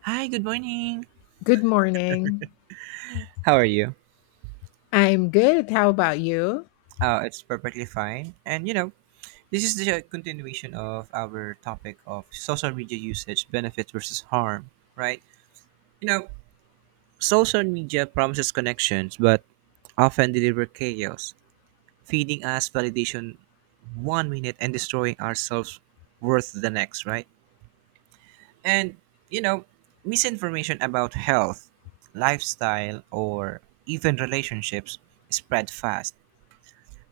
Hi, good morning. Good morning. How are you? I'm good. How about you? It's perfectly fine. And you know, this is the continuation of our topic of social media usage, benefits versus harm, right? You know, social media promises connections, but often deliver chaos, feeding us validation one minute and destroying ourselves worth the next, right? And you know, misinformation about health, lifestyle, or even relationships spread fast.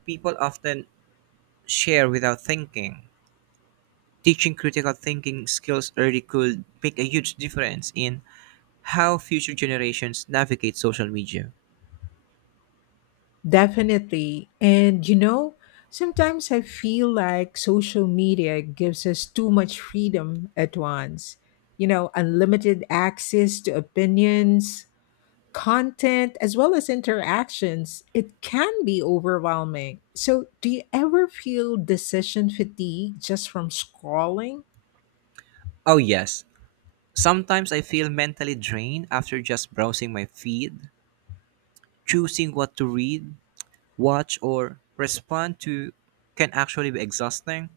People often share without thinking. Teaching critical thinking skills early could make a huge difference in how future generations navigate social media. Definitely. And you know, sometimes I feel like social media gives us too much freedom at once. You know, unlimited access to opinions, content, as well as interactions. It can be overwhelming. So, do you ever feel decision fatigue just from scrolling? Oh, yes. Sometimes I feel mentally drained after just browsing my feed. Choosing what to read, watch, or respond to can actually be exhausting.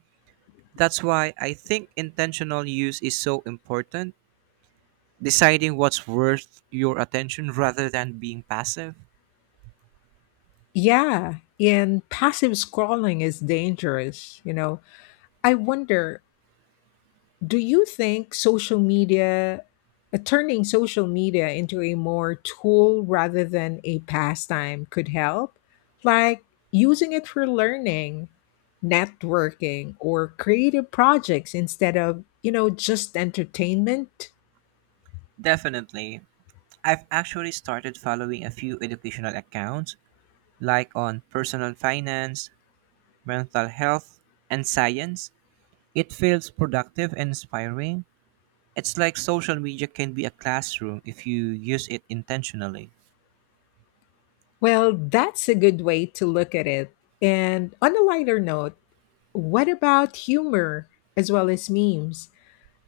That's why I think intentional use is so important. Deciding what's worth your attention rather than being passive. Yeah. And passive scrolling is dangerous, you know. I wonder, do you think social media, turning social media into a more tool rather than a pastime, could help, like using it for learning, networking, or creative projects instead of, you know, just entertainment? Definitely. I've actually started following a few educational accounts, like on personal finance, mental health, and science. It feels productive and inspiring. It's like social media can be a classroom if you use it intentionally. Well, that's a good way to look at it. And on a lighter note, what about humor as well as memes?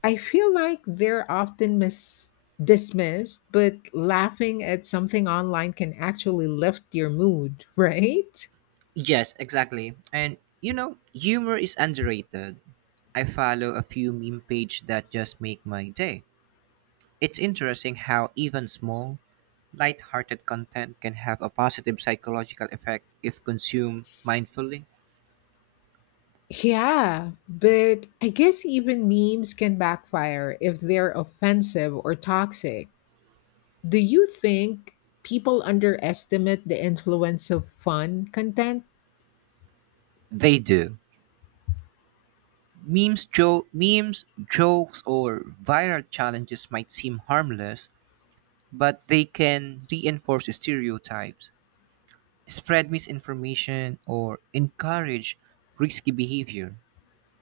I feel like they're often dismissed, but laughing at something online can actually lift your mood, right? Yes, exactly. And you know, humor is underrated. I follow a few meme page that just make my day. It's interesting how even small, light-hearted content can have a positive psychological effect if consumed mindfully. Yeah, but I guess even memes can backfire if they're offensive or toxic. Do you think people underestimate the influence of fun content? They do. Memes, jokes, or viral challenges might seem harmless, but they can reinforce stereotypes, spread misinformation, or encourage risky behavior.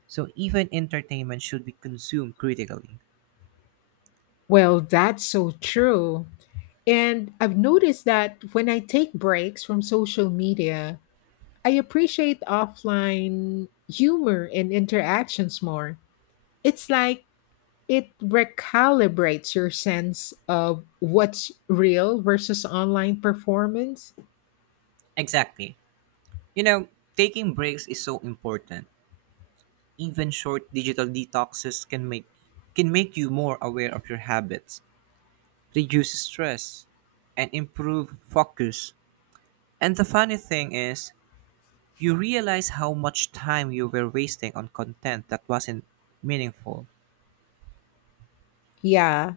So even entertainment should be consumed critically. Well, that's so true. And I've noticed that when I take breaks from social media, I appreciate offline humor and interactions more. It's like it recalibrates your sense of what's real versus online performance. Exactly. You know, taking breaks is so important. Even short digital detoxes can make you more aware of your habits, reduce stress, and improve focus. And the funny thing is, you realize how much time you were wasting on content that wasn't meaningful. Yeah,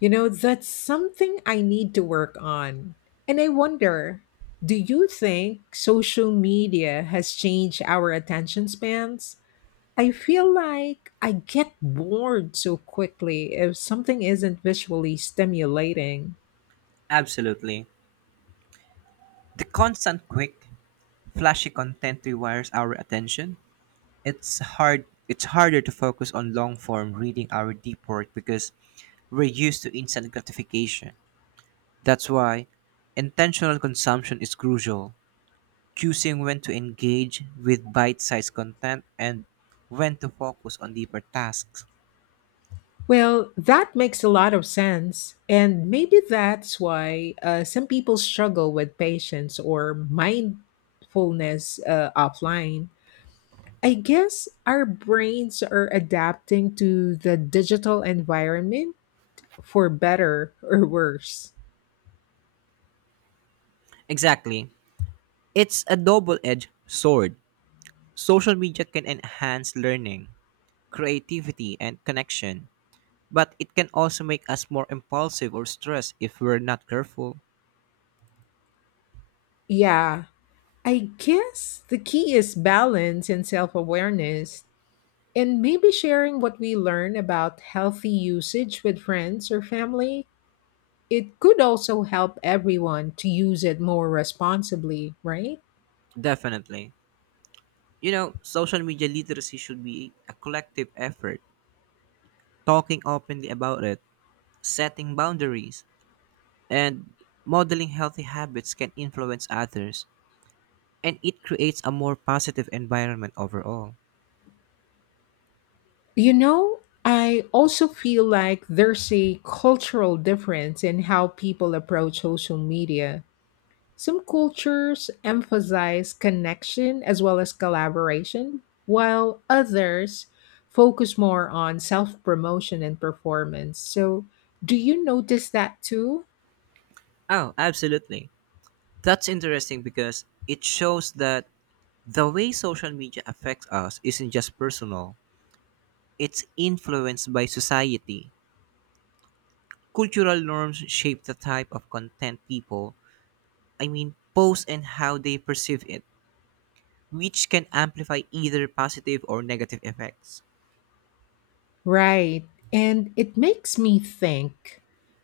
you know, that's something I need to work on. And I wonder, do you think social media has changed our attention spans? I feel like I get bored so quickly if something isn't visually stimulating. Absolutely. The constant quick, flashy content rewires our attention. It's harder to focus on long form reading our deep work because we're used to instant gratification. That's why intentional consumption is crucial, choosing when to engage with bite sized content and when to focus on deeper tasks. Well, that makes a lot of sense. And maybe that's why some people struggle with patience or mindfulness offline. I guess our brains are adapting to the digital environment, for better or worse. Exactly. It's a double edged sword. Social media can enhance learning, creativity, and connection, but it can also make us more impulsive or stressed if we're not careful. Yeah, I guess the key is balance and self awareness, and maybe sharing what we learn about healthy usage with friends or family, it could also help everyone to use it more responsibly, right? Definitely. You know, social media literacy should be a collective effort, talking openly about it, setting boundaries, and modeling healthy habits can influence others and it creates a more positive environment overall. You know, I also feel like there's a cultural difference in how people approach social media. Some cultures emphasize connection as well as collaboration, while others focus more on self promotion and performance. So, do you notice that too? Oh, absolutely. That's interesting because it shows that the way social media affects us isn't just personal, it's influenced by society. Cultural norms shape the type of content people, I mean, post and how they perceive it, which can amplify either positive or negative effects. Right. And it makes me think,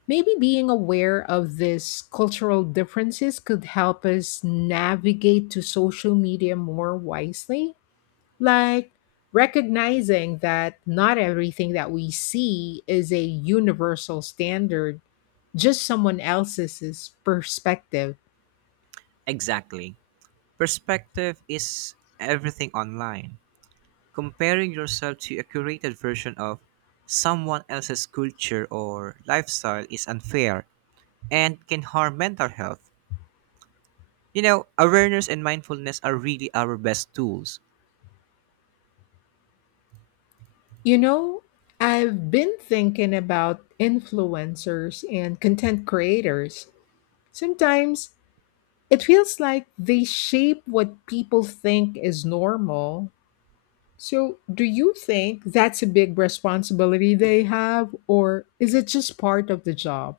maybe being aware of these cultural differences could help us navigate to social media more wisely, like recognizing that not everything that we see is a universal standard, just someone else's perspective. Exactly. Perspective is everything online. Comparing yourself to a curated version of someone else's culture or lifestyle is unfair and can harm mental health. You know, awareness and mindfulness are really our best tools. You know, I've been thinking about influencers and content creators. Sometimes it feels like they shape what people think is normal. So, do you think that's a big responsibility they have, or is it just part of the job?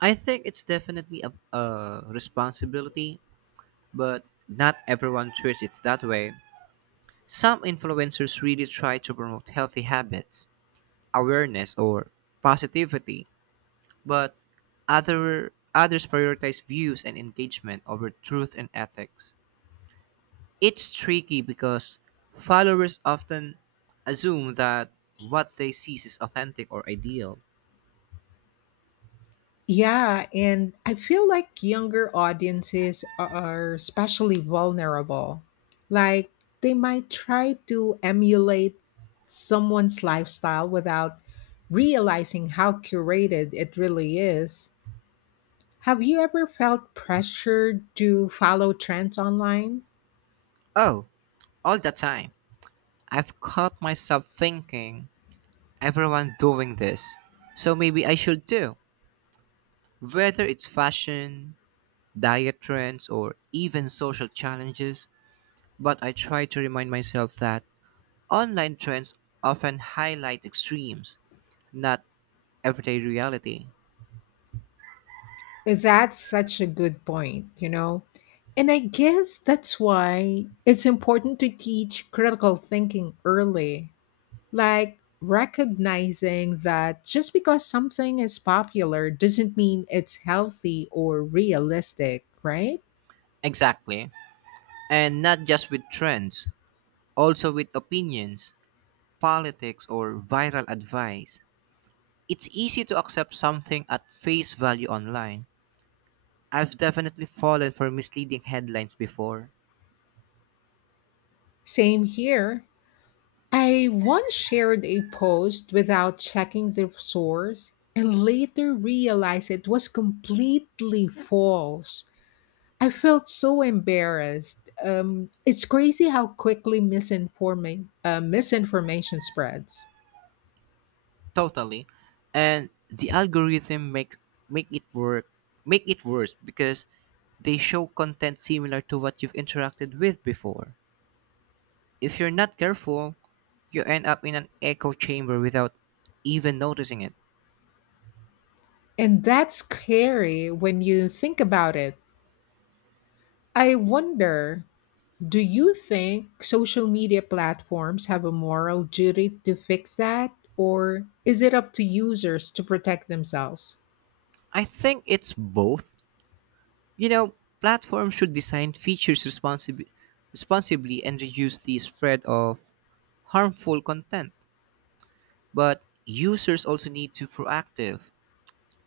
I think it's definitely a responsibility, but not everyone treats it that way. Some influencers really try to promote healthy habits, awareness, or positivity, but others prioritize views and engagement over truth and ethics. It's tricky because followers often assume that what they see is authentic or ideal. Yeah, and I feel like younger audiences are especially vulnerable. Like, they might try to emulate someone's lifestyle without realizing how curated it really is. Have you ever felt pressured to follow trends online? Oh, all the time. I've caught myself thinking, everyone doing this, so maybe I should too. Whether it's fashion, diet trends, or even social challenges, but I try to remind myself that online trends often highlight extremes, not everyday reality. That's such a good point, you know? And I guess that's why it's important to teach critical thinking early, like recognizing that just because something is popular doesn't mean it's healthy or realistic, right? Exactly. And not just with trends, also with opinions, politics, or viral advice. It's easy to accept something at face value online. I've definitely fallen for misleading headlines before. Same here. I once shared a post without checking the source and later realized it was completely false. I felt so embarrassed. It's crazy how quickly misinformation spreads. Totally. And the algorithm make it work make it worse because they show content similar to what you've interacted with before. If you're not careful, you end up in an echo chamber without even noticing it. And that's scary when you think about it. I wonder, do you think social media platforms have a moral duty to fix that? Or is it up to users to protect themselves? I think it's both. You know, platforms should design features responsibly and reduce the spread of harmful content. But users also need to proactive,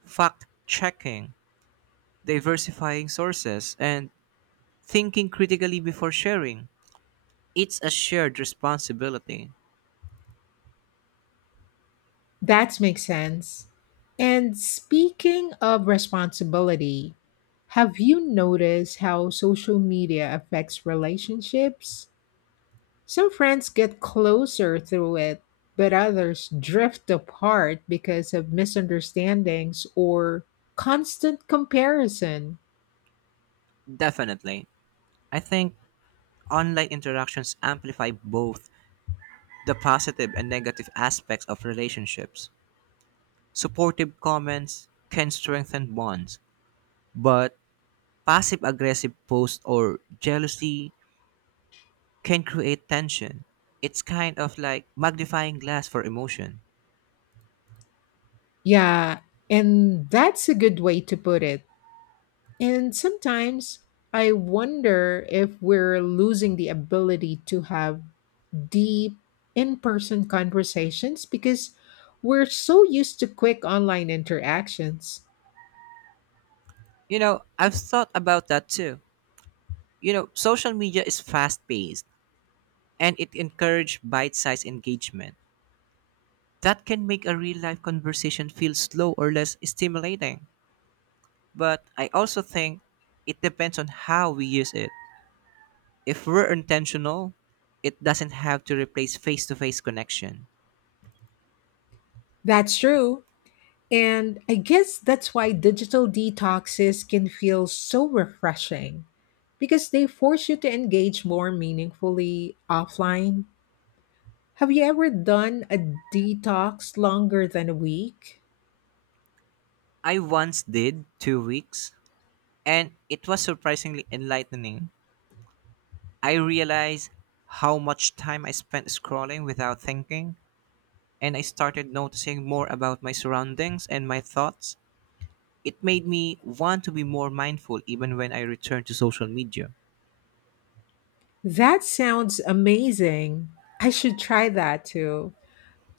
fact checking, diversifying sources, and thinking critically before sharing. It's a shared responsibility. That makes sense. And speaking of responsibility, have you noticed how social media affects relationships? Some friends get closer through it, but others drift apart because of misunderstandings or constant comparison. Definitely. I think online interactions amplify both the positive and negative aspects of relationships. Supportive comments can strengthen bonds, but passive aggressive posts or jealousy can create tension. It's kind of like magnifying glass for emotion. Yeah, and that's a good way to put it. And sometimes I wonder if we're losing the ability to have deep in person conversations because we're so used to quick online interactions. You know, I've thought about that too. You know, social media is fast paced and it encourages bite sized engagement. That can make a real life conversation feel slow or less stimulating. But I also think it depends on how we use it. If we're intentional, it doesn't have to replace face to face connection. That's true. And I guess that's why digital detoxes can feel so refreshing, because they force you to engage more meaningfully offline. Have you ever done a detox longer than a week? I once did 2 weeks, and it was surprisingly enlightening. I realized how much time I spent scrolling without thinking, and I started noticing more about my surroundings and my thoughts. It made me want to be more mindful even when I return to social media. That sounds amazing. I should try that too.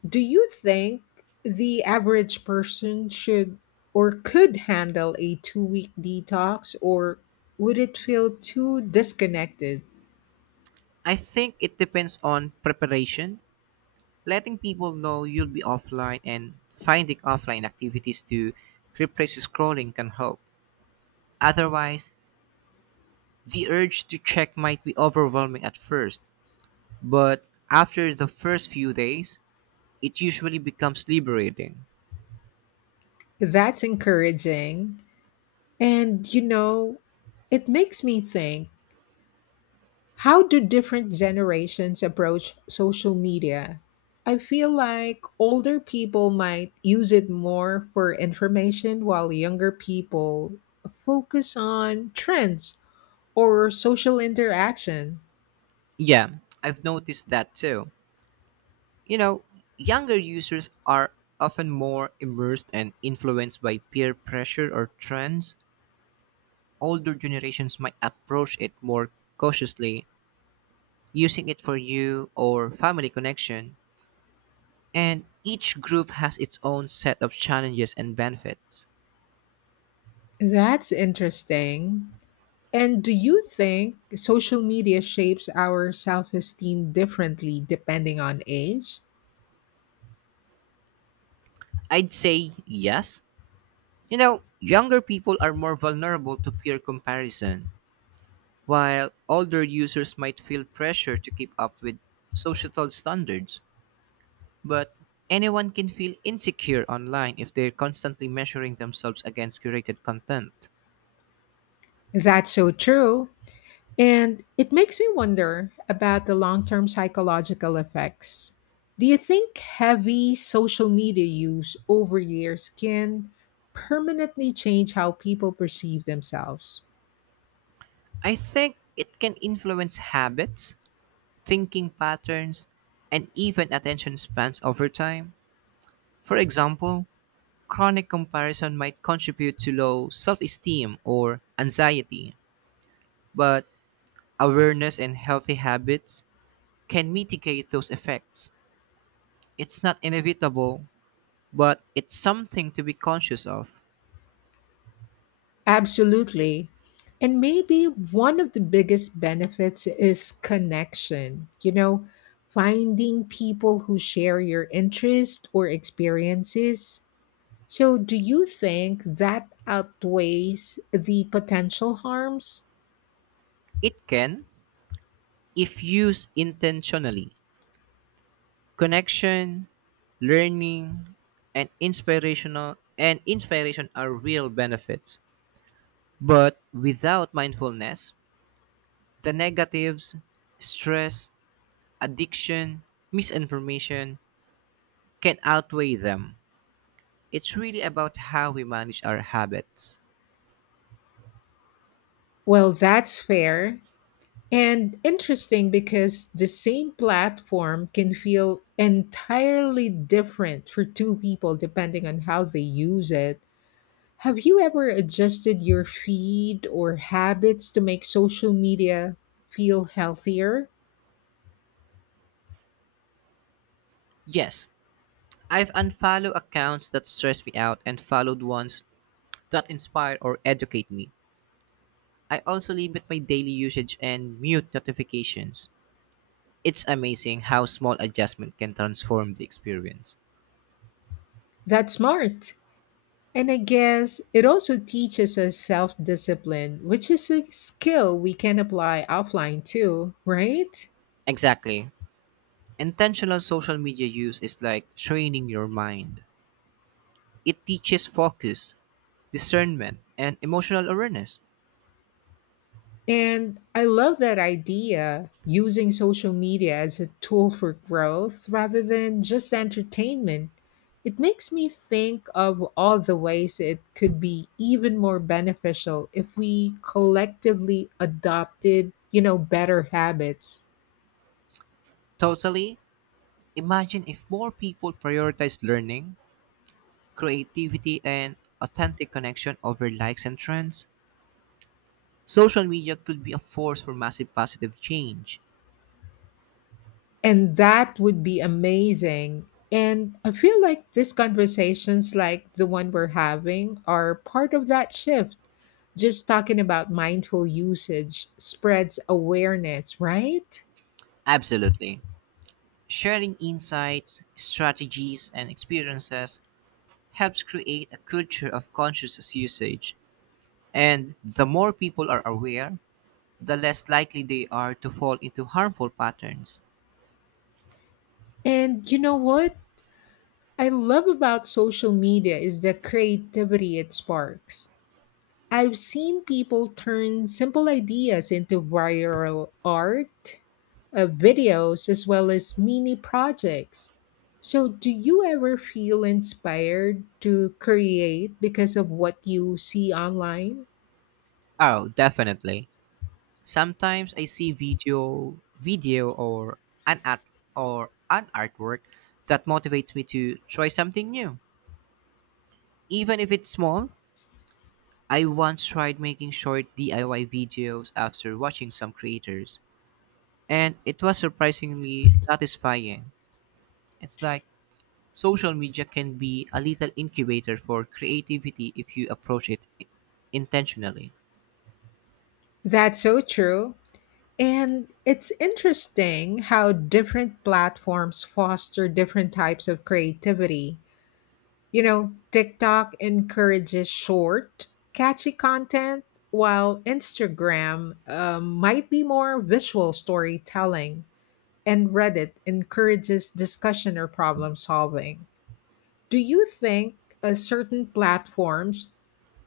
Do you think the average person should or could handle a 2 week detox, or would it feel too disconnected? I think it depends on preparation. Letting people know you'll be offline and finding offline activities to replace scrolling can help. Otherwise, the urge to check might be overwhelming at first, but after the first few days, it usually becomes liberating. That's encouraging. And, you know, it makes me think, how do different generations approach social media? I feel like older people might use it more for information, while younger people focus on trends or social interaction. Yeah, I've noticed that too. You know, younger users are often more immersed and influenced by peer pressure or trends. Older generations might approach it more cautiously using it for you or family connection, and each group has its own set of challenges and benefits. That's interesting. And do you think social media shapes our self esteem differently depending on age? I'd say yes. You know, younger people are more vulnerable to peer comparison, while older users might feel pressure to keep up with societal standards. But anyone can feel insecure online if they're constantly measuring themselves against curated content. That's so true. And it makes me wonder about the long term psychological effects. Do you think heavy social media use over years can permanently change how people perceive themselves? I think it can influence habits, thinking patterns, and even attention spans over time. For example, chronic comparison might contribute to low self esteem or anxiety, but awareness and healthy habits can mitigate those effects. It's not inevitable, but it's something to be conscious of. Absolutely. And maybe one of the biggest benefits is connection. You know, finding people who share your interest or experiences. So, do you think that outweighs the potential harms? It can, if used intentionally, connection, learning, and inspirational and inspiration are real benefits. But without mindfulness, the negatives, stress, addiction, misinformation can outweigh them. It's really about how we manage our habits. Well, that's fair and interesting, because the same platform can feel entirely different for two people depending on how they use it. Have you ever adjusted your feed or habits to make social media feel healthier? Yes, I've unfollowed accounts that stress me out and followed ones that inspire or educate me. I also limit my daily usage and mute notifications. It's amazing how small adjustment can transform the experience. That's smart. And I guess it also teaches us self discipline, which is a skill we can apply offline too, right? Exactly. Intentional social media use is like training your mind. It teaches focus, discernment, and emotional awareness. And I love that idea, using social media as a tool for growth rather than just entertainment. It makes me think of all the ways it could be even more beneficial if we collectively adopted, you know, better habits. Totally, imagine if more people prioritize learning, creativity, and authentic connection over likes and trends. Social media could be a force for massive positive change. And that would be amazing. And I feel like these conversations, like the one we're having, are part of that shift. Just talking about mindful usage spreads awareness, right? Absolutely. Sharing insights, strategies, and experiences helps create a culture of conscious usage. And the more people are aware, the less likely they are to fall into harmful patterns. And you know what I love about social media is the creativity it sparks. I've seen people turn simple ideas into viral art, videos, as well as mini projects. So, do you ever feel inspired to create because of what you see online? Oh, definitely. Sometimes I see video or an art an artwork that motivates me to try something new, even if it's small. I once tried making short DIY videos after watching some creators, and it was surprisingly satisfying. It's like social media can be a little incubator for creativity if you approach it intentionally. That's so true. And it's interesting how different platforms foster different types of creativity. You know, TikTok encourages short, catchy content, while Instagram might be more visual storytelling, and Reddit encourages discussion or problem solving. Do you think certain platforms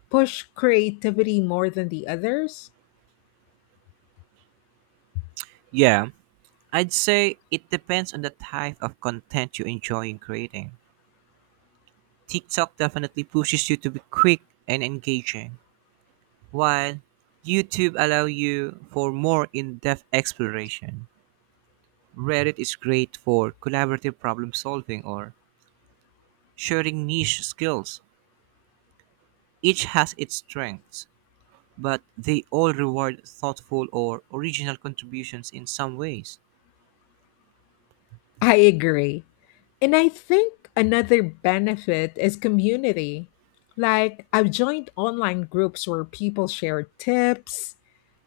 push creativity more than the others? Yeah, I'd say it depends on the type of content you enjoy in creating. TikTok definitely pushes you to be quick and engaging, while YouTube allow you for more in-depth exploration. Reddit is great for collaborative problem solving or sharing niche skills. Each has its strengths, but they all reward thoughtful or original contributions in some ways. I agree. And I think another benefit is community. Like, I've joined online groups where people share tips,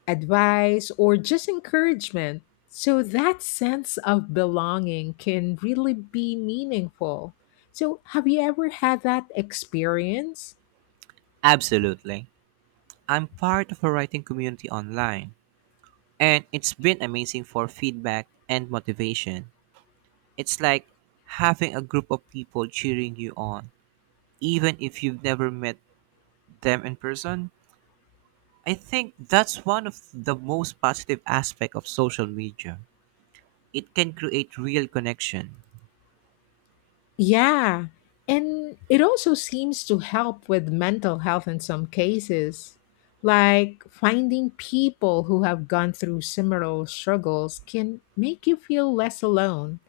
advice, or just encouragement. So, that sense of belonging can really be meaningful. So, have you ever had that experience? Absolutely. I'm part of a writing community online, and it's been amazing for feedback and motivation. It's like having a group of people cheering you on, even if you've never met them in person. I think that's one of the most positive aspect of social media. It can create real connection. Yeah, and it also seems to help with mental health in some cases. Like, finding people who have gone through similar struggles can make you feel less alone.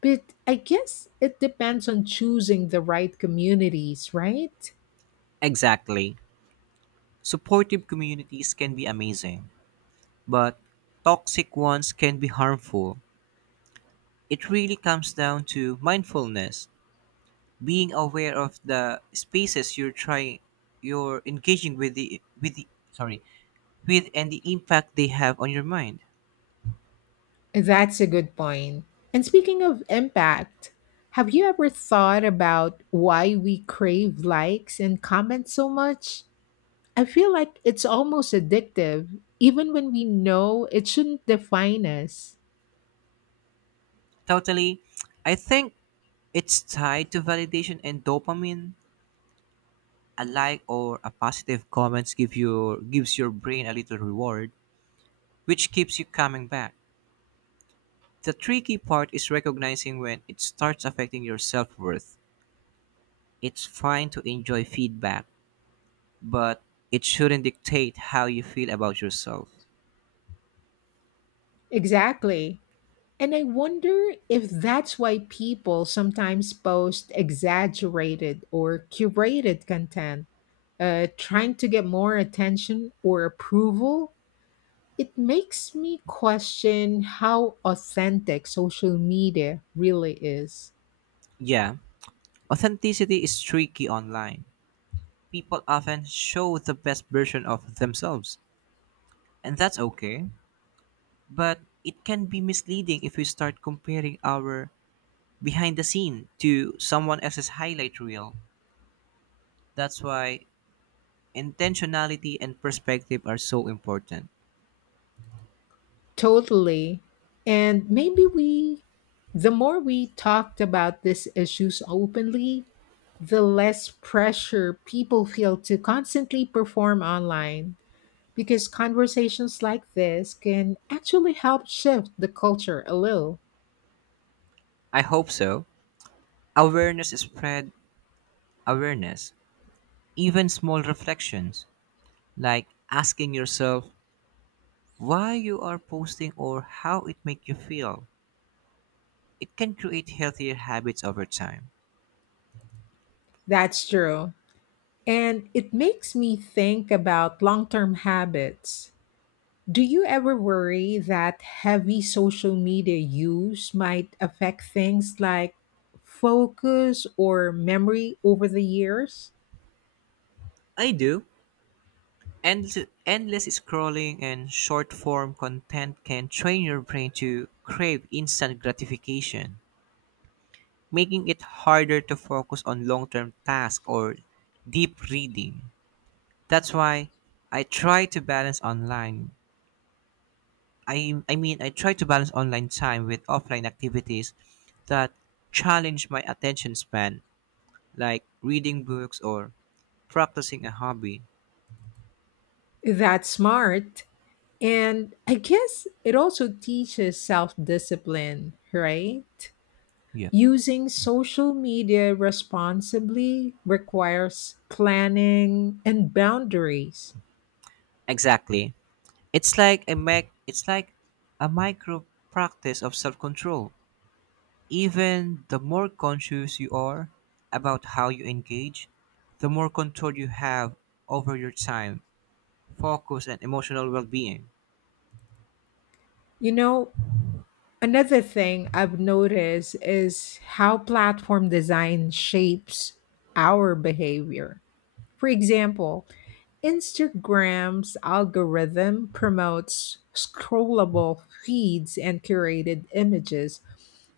But I guess it depends on choosing the right communities, right? Exactly. Supportive communities can be amazing, but toxic ones can be harmful. It really comes down to mindfulness, being aware of the spaces you're engaging with, and the impact they have on your mind. That's a good point. And speaking of impact, have you ever thought about why we crave likes and comments so much? I feel like it's almost addictive, even when we know it shouldn't define us. Totally. I think it's tied to validation and dopamine. A like or a positive comments gives your brain a little reward, which keeps you coming back. The tricky part is recognizing when it starts affecting your self-worth. It's fine to enjoy feedback, but it shouldn't dictate how you feel about yourself. Exactly. And I wonder if that's why people sometimes post exaggerated or curated content, trying to get more attention or approval. It makes me question how authentic social media really is. Yeah, authenticity is tricky online. People often show the best version of themselves, and that's okay. But it can be misleading if we start comparing our behind the scene to someone else's highlight reel. That's why intentionality and perspective are so important. Totally. And maybe the more we talked about these issues openly, the less pressure people feel to constantly perform online, because conversations like this can actually help shift the culture a little. I hope so. Awareness is spread awareness. Even small reflections, like asking yourself why you are posting or how it makes you feel, it can create healthier habits over time. That's true. And it makes me think about long term habits. Do you ever worry that heavy social media use might affect things like focus or memory over the years? I do. Endless, endless scrolling and short form content can train your brain to crave instant gratification, making it harder to focus on long term tasks or deep reading. That's why I try to balance online. I mean, I try to balance online time with offline activities that challenge my attention span, like reading books or practicing a hobby. That's smart. And I guess it also teaches self discipline, right? Yeah. Using social media responsibly requires planning and boundaries. Exactly. It's like a micro practice of self-control. Even the more conscious you are about how you engage, the more control you have over your time, focus and emotional well-being. You know, another thing I've noticed is how platform design shapes our behavior. For example, Instagram's algorithm promotes scrollable feeds and curated images,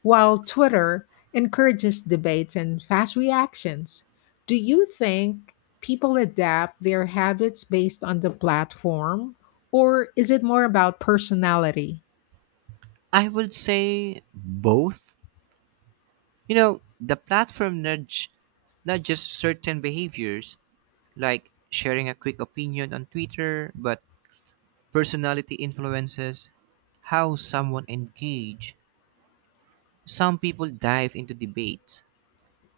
while Twitter encourages debates and fast reactions. Do you think people adapt their habits based on the platform, or is it more about personality? I would say both. You know, the platform nudges certain behaviors like sharing a quick opinion on Twitter, but personality influences how someone engage. Some people dive into debates,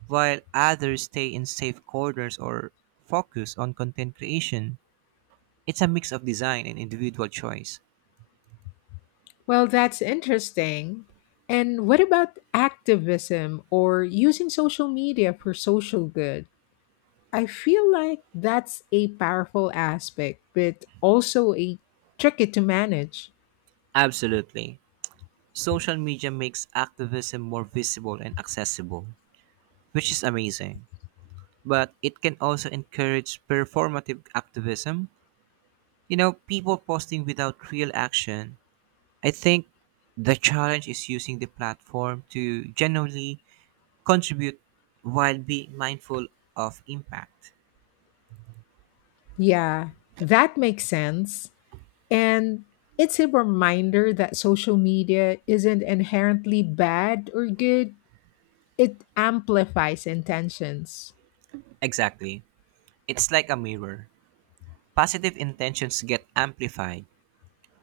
while others stay in safe corners or focus on content creation. It's a mix of design and individual choice. Well, that's interesting. And what about activism or using social media for social good? I feel like that's a powerful aspect, but also a tricky to manage. Absolutely. Social media makes activism more visible and accessible, which is amazing. But it can also encourage performative activism, you know, people posting without real action. I think the challenge is using the platform to genuinely contribute while being mindful of impact. Yeah, that makes sense. And it's a reminder that social media isn't inherently bad or good, it amplifies intentions. Exactly. It's like a mirror. Positive intentions get amplified,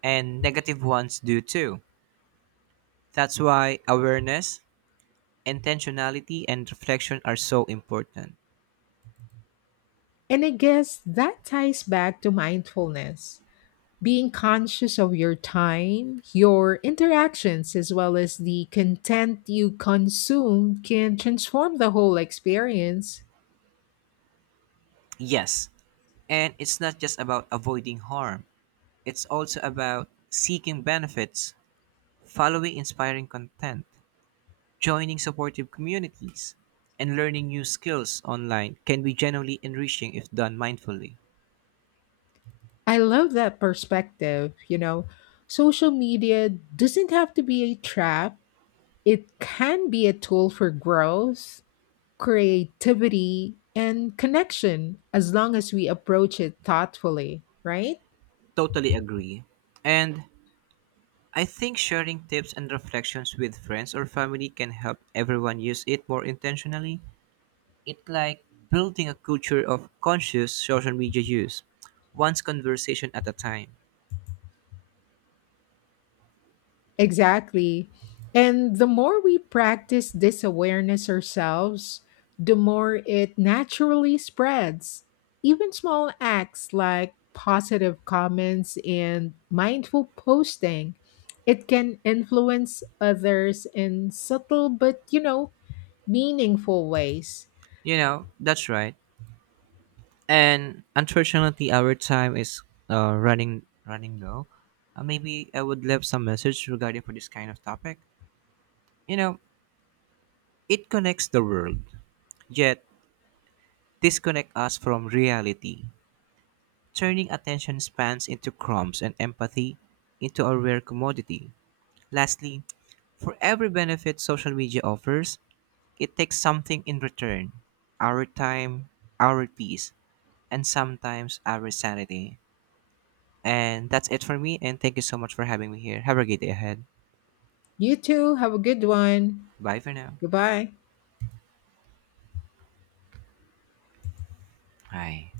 and negative ones do too. That's why awareness, intentionality, and reflection are so important. And I guess that ties back to mindfulness, being conscious of your time, your interactions, as well as the content you consume can transform the whole experience. Yes, and it's not just about avoiding harm, it's also about seeking benefits, following inspiring content, joining supportive communities and learning new skills online can be genuinely enriching if done mindfully. I love that perspective. You know, social media doesn't have to be a trap, it can be a tool for growth, creativity, and connection, as long as we approach it thoughtfully, right? Totally agree. And I think sharing tips and reflections with friends or family can help everyone use it more intentionally. It's like building a culture of conscious social media use, one's conversation at a time. Exactly. And the more we practice this awareness ourselves, the more it naturally spreads. Even small acts like positive comments and mindful posting, it can influence others in subtle but, you know, meaningful ways. You know, that's right. And unfortunately our time is running low. Maybe I would leave some message regarding for this kind of topic. You know, it connects the world, yet disconnect us from reality, turning attention spans into crumbs and empathy into a rare commodity. Lastly, for every benefit social media offers, it takes something in return. Our time, our peace, and sometimes our sanity. And that's it for me. And thank you so much for having me here. Have a great day ahead. You too, have a good one. Bye for now. Goodbye. Hi.